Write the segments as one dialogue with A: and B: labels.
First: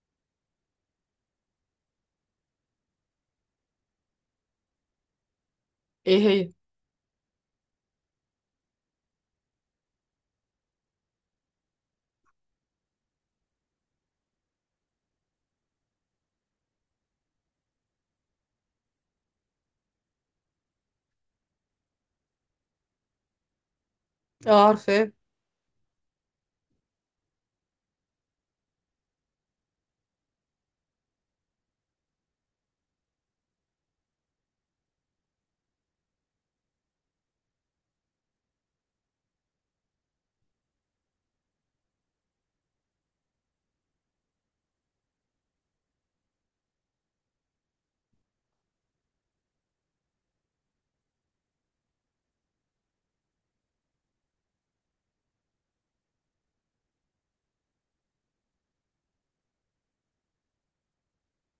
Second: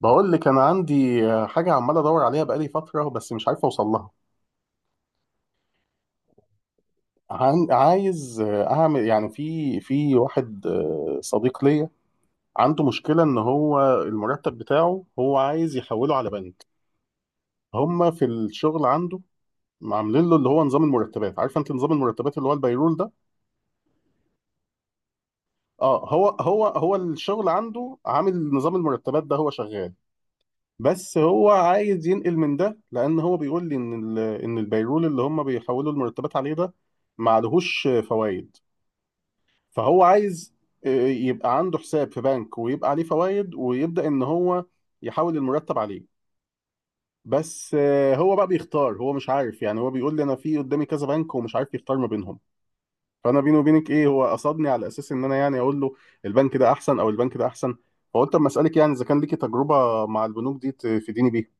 A: بقول لك انا عندي حاجه عمال ادور عليها بقالي فتره، بس مش عارف اوصل لها.
B: ايه هي؟
A: عايز اعمل يعني في واحد صديق ليا. عنده مشكله ان هو المرتب بتاعه، هو عايز يحوله على بنك. هم في الشغل عنده عاملين له اللي هو نظام المرتبات. عارفه انت نظام المرتبات اللي هو البيرول ده؟
B: اه، عارفاه.
A: اه، هو الشغل عنده عامل نظام المرتبات ده، هو شغال. بس هو عايز ينقل من ده، لان هو بيقول لي ان ان البيرول اللي هم بيحولوا المرتبات عليه ده ما عليهوش فوائد. فهو عايز يبقى عنده حساب في بنك، ويبقى عليه فوائد، ويبدا ان هو يحول المرتب عليه. بس هو بقى بيختار، هو مش عارف يعني. هو بيقول لي انا في قدامي كذا بنك ومش عارف يختار ما بينهم. فانا بيني وبينك، ايه، هو قصدني على اساس ان انا يعني اقول له البنك ده احسن او البنك ده احسن. فقلت اما اسالك، يعني اذا كان ليكي تجربه مع البنوك دي تفيديني بيها.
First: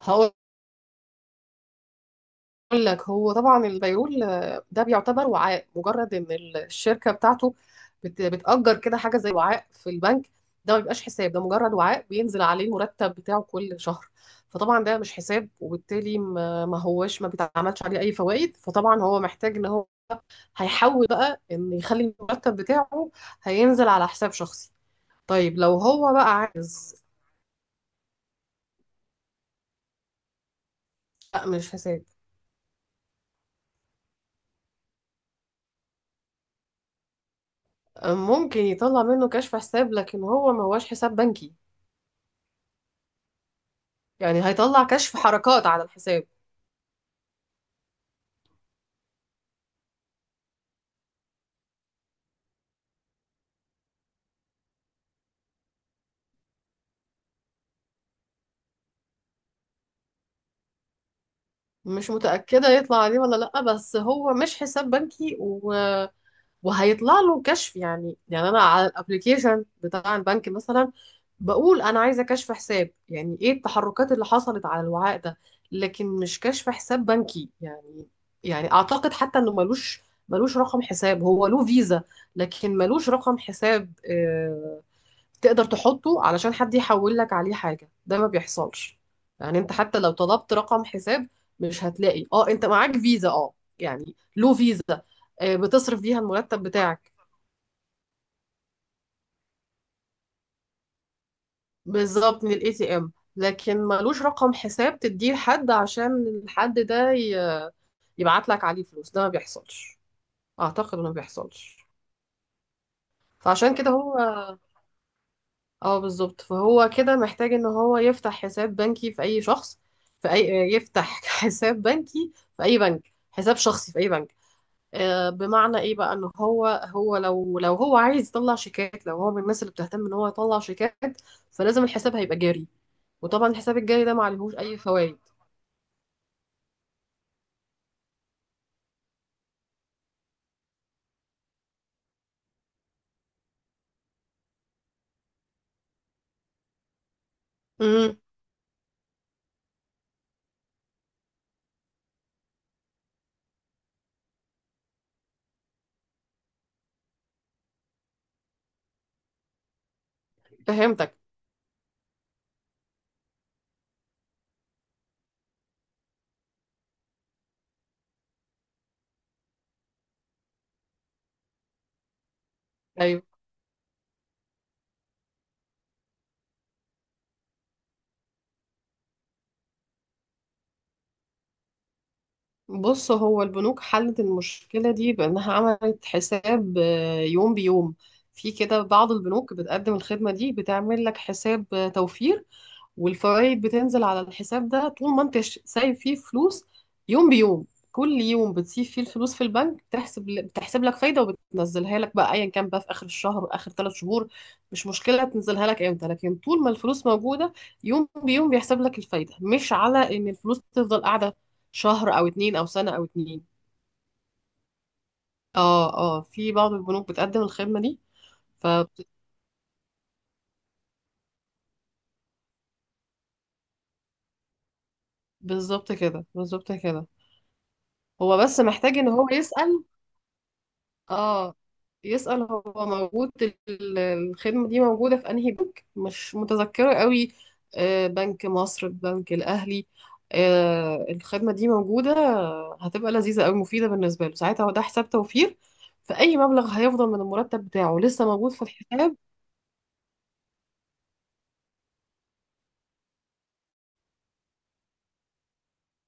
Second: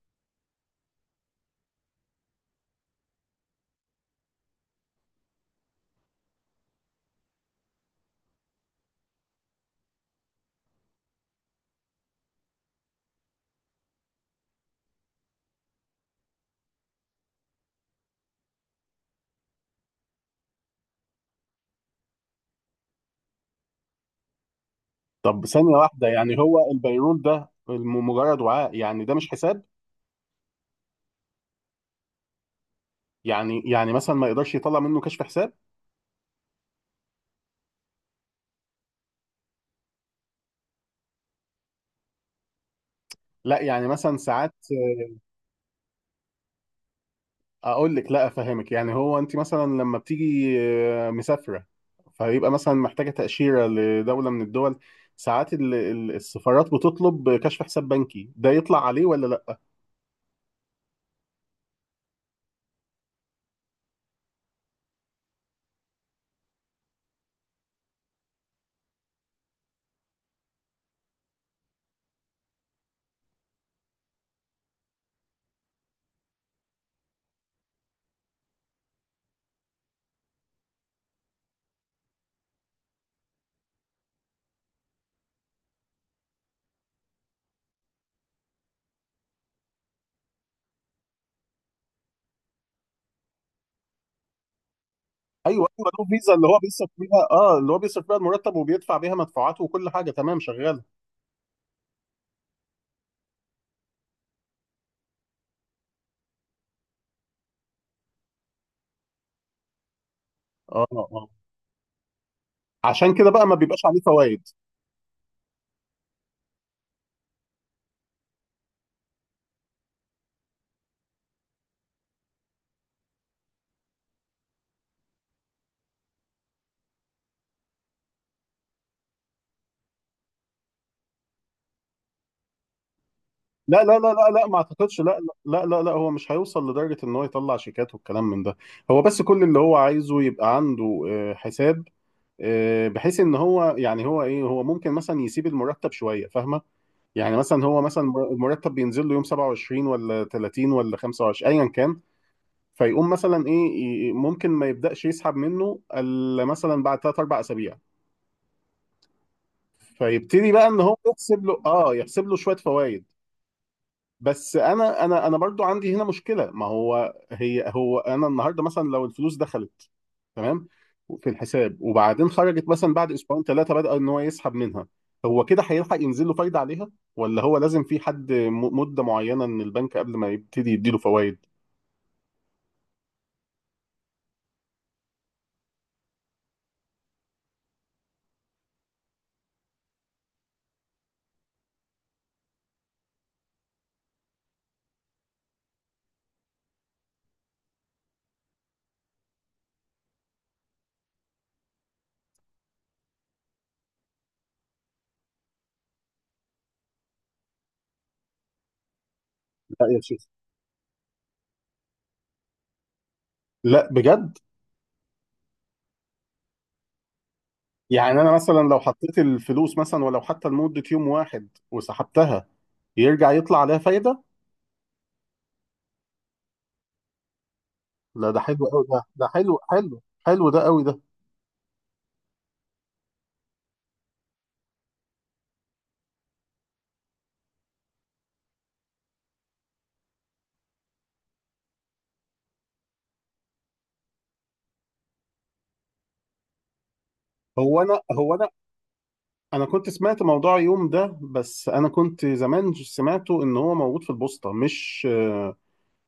B: هقول لك هو طبعا البيرول ده بيعتبر وعاء مجرد ان الشركه بتاعته بتأجر كده حاجه زي وعاء في البنك. ده ما بيبقاش حساب، ده مجرد وعاء بينزل عليه المرتب بتاعه كل شهر. فطبعا ده مش حساب، وبالتالي ما هوش ما بيتعملش عليه اي فوائد. فطبعا هو محتاج ان هو هيحول بقى ان يخلي المرتب بتاعه هينزل على حساب شخصي.
A: طب
B: طيب
A: ثانية
B: لو
A: واحدة،
B: هو بقى
A: يعني هو
B: عايز،
A: البيرول ده مجرد وعاء، يعني ده مش حساب؟
B: لا مش حساب.
A: يعني مثلا ما يقدرش يطلع منه كشف حساب؟
B: ممكن يطلع منه كشف حساب لكن هو ما هوش حساب بنكي.
A: لا يعني مثلا
B: يعني
A: ساعات.
B: هيطلع كشف حركات على الحساب.
A: اقول لك، لا افهمك، يعني هو انت مثلا لما بتيجي مسافرة، فيبقى مثلا محتاجة تأشيرة لدولة من الدول. ساعات السفارات بتطلب كشف حساب بنكي، ده يطلع عليه ولا لا؟
B: مش متأكدة يطلع عليه ولا لأ، بس هو مش حساب بنكي و... وهيطلع له كشف. يعني أنا على الابليكيشن بتاع البنك مثلا بقول أنا عايزة كشف حساب، يعني إيه التحركات اللي حصلت على الوعاء ده، لكن مش كشف حساب بنكي يعني. يعني أعتقد حتى إنه ملوش رقم حساب. هو له فيزا لكن ملوش رقم حساب تقدر تحطه علشان حد يحول لك عليه حاجة، ده ما بيحصلش. يعني انت حتى لو طلبت رقم حساب مش هتلاقي. اه، انت معاك فيزا، اه، يعني له فيزا
A: ايوه ايوه،
B: بتصرف
A: له
B: بيها
A: فيزا اللي هو
B: المرتب
A: بيصرف
B: بتاعك،
A: بيها، اه، اللي هو بيصرف بيها المرتب وبيدفع بيها مدفوعاته وكل حاجة، تمام، شغالة.
B: بالظبط، من الاي تي ام. لكن ملوش رقم حساب تديه لحد عشان الحد ده يبعت لك عليه فلوس، ده ما بيحصلش.
A: اه
B: اعتقد انه ما
A: اه،
B: بيحصلش.
A: عشان كده بقى ما
B: فعشان
A: بيبقاش
B: كده
A: عليه
B: هو،
A: فوائد.
B: اه بالظبط، فهو كده محتاج ان هو يفتح حساب بنكي في اي شخص، في اي يفتح حساب بنكي في اي بنك، حساب شخصي في اي بنك. بمعنى ايه بقى، ان هو لو هو عايز يطلع شيكات، لو هو من الناس اللي بتهتم ان هو يطلع شيكات، فلازم الحساب هيبقى جاري، وطبعا الحساب
A: لا لا
B: الجاري
A: لا
B: ده ما
A: لا لا،
B: عليهوش
A: ما
B: اي
A: اعتقدش، لا.
B: فوائد.
A: لا لا لا، هو مش هيوصل لدرجة ان هو يطلع شيكات والكلام من ده. هو بس كل اللي هو عايزه يبقى عنده حساب. بحيث ان هو، يعني هو ايه، هو ممكن مثلا يسيب المرتب شوية، فاهمة؟ يعني مثلا هو مثلا
B: امم
A: المرتب بينزل له يوم 27 ولا 30 ولا 25 ايا كان. فيقوم مثلا ايه، ممكن ما يبدأش يسحب منه الا مثلا بعد 3 4 اسابيع. فيبتدي بقى ان هو
B: فهمتك.
A: يحسب له شوية فوائد. بس انا برضو عندي هنا مشكله. ما هو هي هو انا النهارده مثلا لو الفلوس دخلت، تمام، في الحساب، وبعدين خرجت مثلا بعد
B: ايوه،
A: اسبوعين ثلاثه بدأ ان هو يسحب منها، هو كده هيلحق ينزل له فايده عليها؟ ولا هو لازم في حد مده معينه من البنك قبل ما يبتدي يديله فوائد؟
B: بص، هو البنوك حلت المشكلة دي بأنها عملت حساب يوم بيوم. في كده بعض البنوك بتقدم الخدمة دي، بتعمل لك حساب توفير، والفوائد بتنزل على الحساب ده طول ما انت سايب فيه فلوس، يوم بيوم. كل يوم بتسيب فيه الفلوس في البنك بتحسب لك فايدة، وبتنزلها لك بقى ايا كان بقى في اخر الشهر واخر ثلاث شهور. مش مشكلة تنزلها لك امتى، لكن طول ما الفلوس موجودة يوم بيوم بيحسب لك الفايدة، مش
A: لا يا
B: على
A: شيخ.
B: ان الفلوس تفضل قاعدة شهر او اتنين او سنة او اتنين.
A: لا بجد؟
B: اه اه، في بعض البنوك بتقدم الخدمة دي.
A: يعني انا مثلا
B: ف
A: لو حطيت الفلوس مثلا، ولو حتى لمده يوم واحد وسحبتها، يرجع يطلع عليها فايده؟
B: بالظبط كده، بالظبط كده.
A: لا،
B: هو
A: ده
B: بس
A: حلو قوي.
B: محتاج
A: ده
B: ان هو
A: ده حلو
B: يسأل،
A: حلو حلو، ده قوي ده.
B: اه، هو موجود، الخدمة دي موجودة في انهي بنك. مش متذكرة قوي، بنك مصر، البنك الأهلي الخدمة دي موجودة. هتبقى لذيذة قوي، مفيدة بالنسبة له، ساعتها هو ده حساب توفير، فأي مبلغ هيفضل من المرتب
A: هو
B: بتاعه
A: انا
B: لسه
A: هو
B: موجود في الحساب.
A: انا كنت سمعت موضوع يوم ده، بس انا كنت زمان سمعته ان هو موجود في البوسطه، مش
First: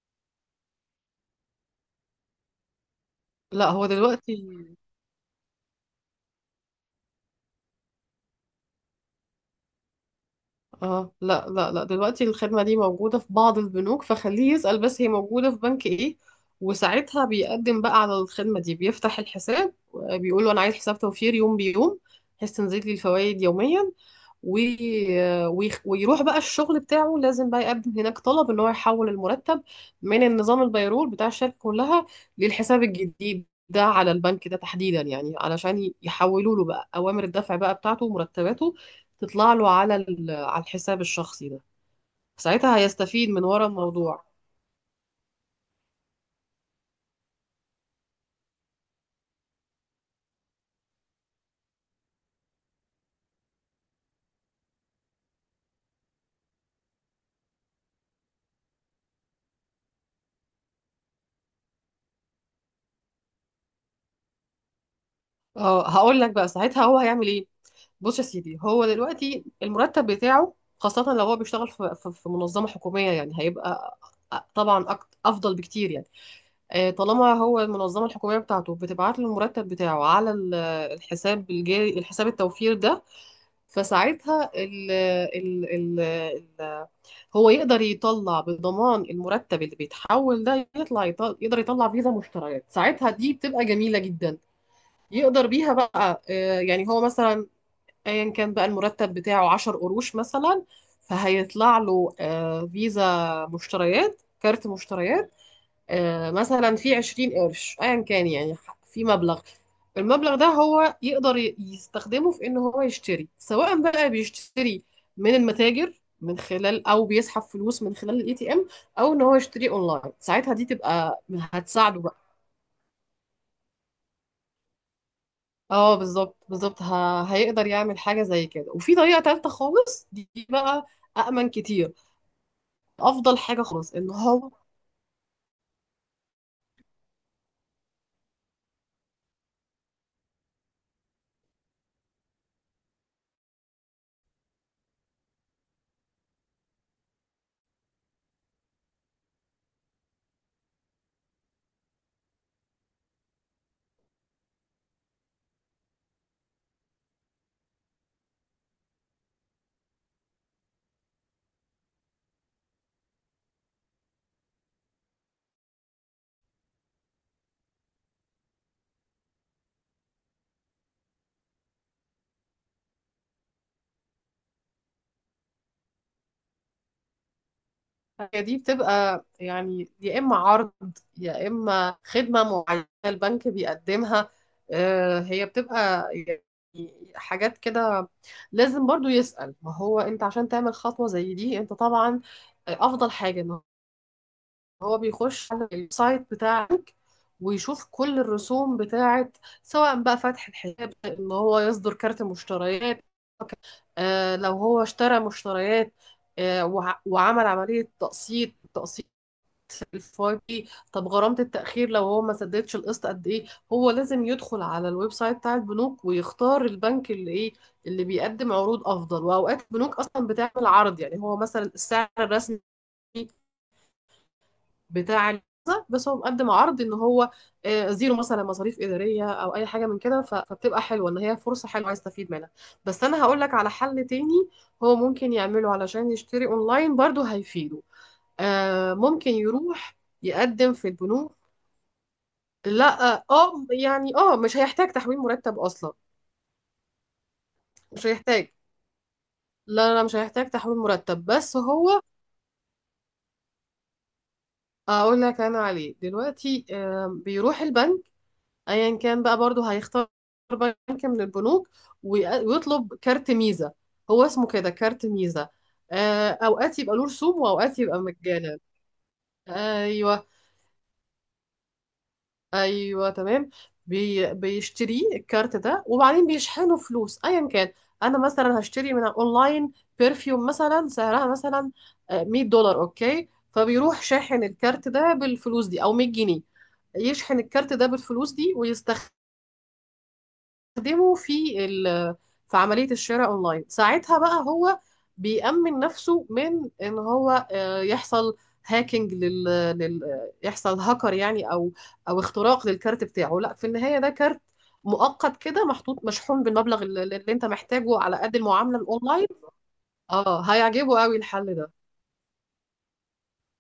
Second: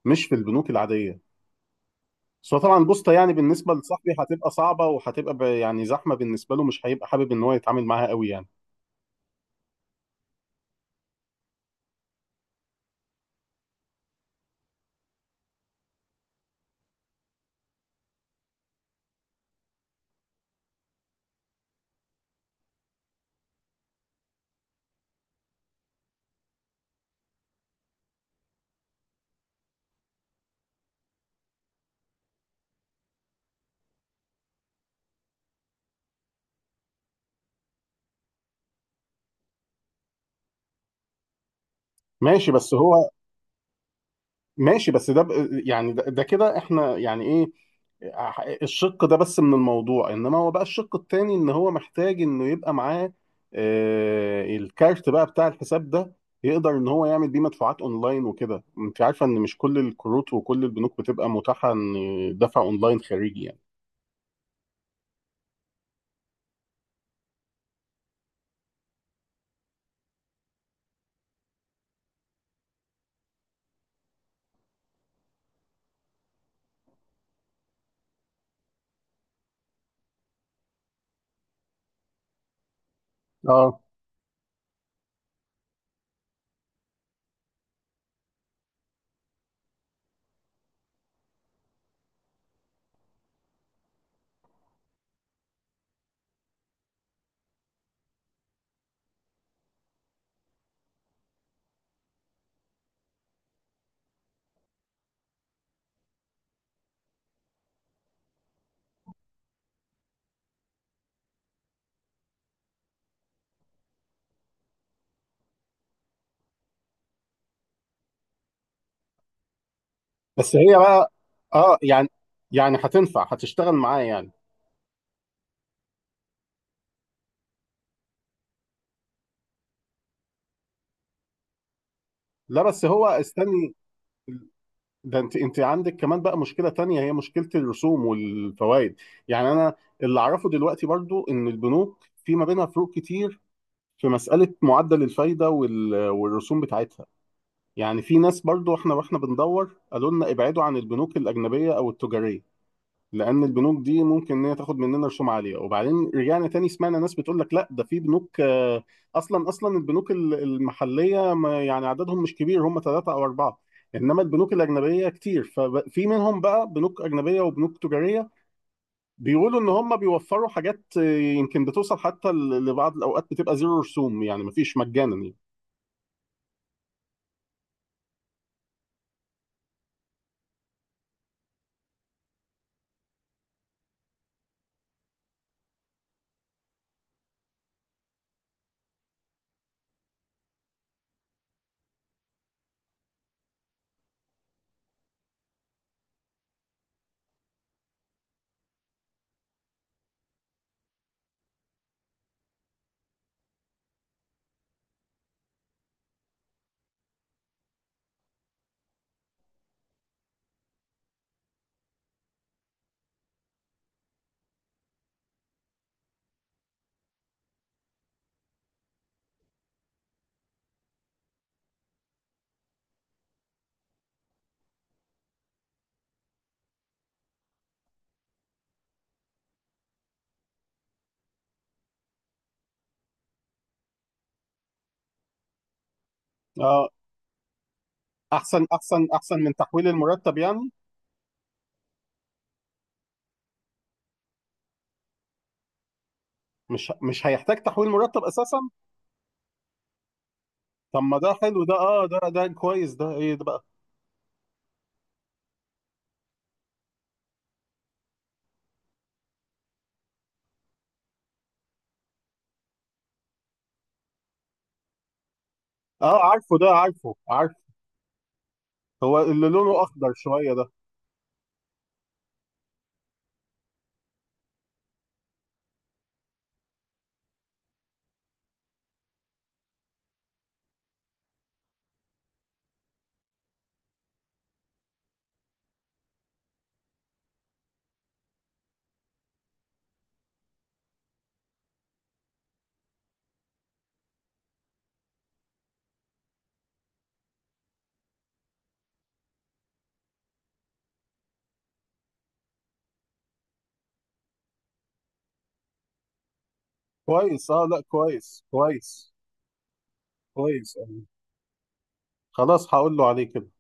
A: مش في البنوك العاديه. بس هو طبعا البوسطه يعني
B: لا
A: بالنسبه
B: هو
A: لصاحبي
B: دلوقتي،
A: هتبقى صعبه، وهتبقى يعني زحمه بالنسبه له، مش هيبقى حابب ان هو يتعامل معاها قوي يعني.
B: اه، لا لا لا، دلوقتي الخدمة دي موجودة في بعض البنوك، فخليه يسأل بس هي موجودة في بنك ايه، وساعتها بيقدم بقى على الخدمة دي، بيفتح الحساب بيقول له انا عايز حساب توفير يوم بيوم، بحيث تنزل لي الفوائد يوميا. ويروح بقى الشغل بتاعه، لازم بقى يقدم هناك طلب ان هو يحول المرتب من النظام البيرول بتاع الشركة كلها للحساب الجديد ده على البنك ده تحديدا، يعني علشان يحولوا له بقى اوامر الدفع بقى بتاعته ومرتباته تطلع له على الحساب الشخصي ده.
A: ماشي بس
B: ساعتها
A: هو.
B: هيستفيد من ورا الموضوع.
A: ماشي، بس ده يعني ده كده احنا يعني ايه الشق ده بس من الموضوع، انما هو بقى الشق التاني، ان هو محتاج انه يبقى معاه الكارت بقى بتاع الحساب ده، يقدر ان هو يعمل بيه مدفوعات اونلاين وكده. انت عارفة ان مش كل الكروت وكل البنوك بتبقى متاحة ان دفع اونلاين خارجي يعني.
B: اه، هقول لك بقى ساعتها هو هيعمل ايه. بص يا سيدي، هو دلوقتي المرتب بتاعه، خاصة لو هو بيشتغل في منظمة حكومية، يعني هيبقى طبعا افضل بكتير يعني. طالما هو المنظمة الحكومية بتاعته بتبعت له المرتب بتاعه على الحساب الجاري، الحساب التوفير ده،
A: اه،
B: فساعتها ال ال ال ال هو يقدر يطلع بضمان المرتب اللي بيتحول ده، يطلع يطل يقدر يطلع فيزا مشتريات. ساعتها دي بتبقى جميلة جدا، يقدر بيها بقى يعني هو مثلا، ايا كان بقى المرتب بتاعه 10 قروش مثلا، فهيطلع له فيزا مشتريات، كارت مشتريات مثلا في 20 قرش ايا كان يعني، في مبلغ. المبلغ ده هو يقدر يستخدمه في ان هو يشتري، سواء بقى بيشتري من المتاجر من خلال، او بيسحب فلوس من خلال الاي تي ام، او ان هو يشتري اونلاين. ساعتها
A: بس
B: دي
A: هي بقى.
B: تبقى
A: اه،
B: هتساعده
A: يعني،
B: بقى.
A: يعني هتنفع، هتشتغل معاه يعني؟
B: اه بالظبط بالظبط، هيقدر يعمل حاجه زي كده. وفي طريقه تالته خالص دي بقى، أأمن كتير،
A: لا بس، هو،
B: أفضل حاجة
A: استني.
B: خالص إن هو،
A: ده انت عندك كمان بقى مشكله تانية، هي مشكله الرسوم والفوائد. يعني انا اللي اعرفه دلوقتي برضو، ان البنوك في ما بينها فروق كتير في مساله معدل الفايده والرسوم بتاعتها. يعني في ناس، برضو احنا واحنا بندور، قالوا لنا ابعدوا عن البنوك الاجنبيه او التجاريه، لان البنوك دي ممكن ان هي تاخد مننا رسوم عاليه. وبعدين رجعنا تاني سمعنا ناس بتقول لك لا، ده في بنوك اصلا اصلا البنوك المحليه يعني عددهم مش كبير، هم ثلاثه او اربعه. انما البنوك الاجنبيه كتير، ففي منهم بقى بنوك اجنبيه وبنوك تجاريه، بيقولوا ان هم بيوفروا حاجات يمكن بتوصل حتى لبعض الاوقات بتبقى زيرو رسوم، يعني مفيش، مجانا يعني.
B: هي دي بتبقى يعني يا إما عرض يا إما خدمة معينة البنك بيقدمها هي بتبقى يعني حاجات كده. لازم برضو يسأل، ما هو أنت عشان تعمل خطوة زي دي أنت طبعا أفضل حاجة إن هو بيخش على السايت بتاعك ويشوف كل الرسوم بتاعت، سواء بقى فتح الحساب، إن هو يصدر كارت مشتريات لو هو اشترى مشتريات وعمل عملية تقسيط، التقسيط الفاي بي. طب غرامة التأخير لو هو ما سددش القسط قد ايه. هو لازم يدخل على الويب سايت بتاع البنوك ويختار البنك اللي ايه، اللي بيقدم عروض افضل. واوقات البنوك اصلا بتعمل عرض، يعني هو مثلا السعر الرسمي بتاع الفيزا، بس هو مقدم عرض ان هو زيرو مثلا مصاريف اداريه او اي حاجه من كده، فبتبقى حلوه، ان هي فرصه حلوه عايز استفيد منها. بس انا هقول لك على حل تاني هو ممكن يعمله علشان يشتري
A: اه،
B: اونلاين، برضو هيفيده.
A: احسن احسن
B: ممكن
A: احسن من تحويل
B: يروح
A: المرتب يعني؟
B: يقدم في البنوك. لا، اه، يعني اه، مش هيحتاج تحويل مرتب اصلا.
A: مش هيحتاج تحويل
B: مش
A: مرتب
B: هيحتاج،
A: اساسا؟
B: لا لا، مش هيحتاج تحويل
A: طب ما
B: مرتب
A: ده
B: بس
A: حلو ده.
B: هو.
A: اه، ده كويس ده. ايه ده بقى؟
B: اقول لك انا عليه دلوقتي، بيروح البنك، ايا كان بقى، برضه هيختار بنك من البنوك ويطلب كارت ميزة. هو اسمه كده كارت ميزة
A: اه عارفه ده،
B: اوقات يبقى له
A: عارفه
B: رسوم
A: عارفه.
B: واوقات يبقى مجانا.
A: هو اللي لونه اخضر
B: ايوه
A: شويه ده؟
B: ايوه تمام. بيشتريه الكارت ده، وبعدين بيشحنوا فلوس ايا كان. انا مثلا هشتري من اونلاين برفيوم مثلا، سعرها مثلا 100 دولار، اوكي، فبيروح شاحن الكارت ده بالفلوس دي، او 100 جنيه يشحن الكارت ده بالفلوس دي ويستخدمه. بيستخدمه في عملية الشراء اونلاين. ساعتها بقى هو بيأمن نفسه من ان هو يحصل هاكينج يحصل هاكر يعني، او او اختراق للكارت بتاعه. لا، في النهاية ده كارت مؤقت كده، محطوط، مشحون بالمبلغ اللي انت
A: كويس، اه. لا،
B: محتاجه، على قد
A: كويس
B: المعاملة
A: كويس.
B: الاونلاين. اه،
A: كويس
B: هيعجبه
A: أوي.
B: قوي الحل ده.
A: خلاص، هقول له عليه كده.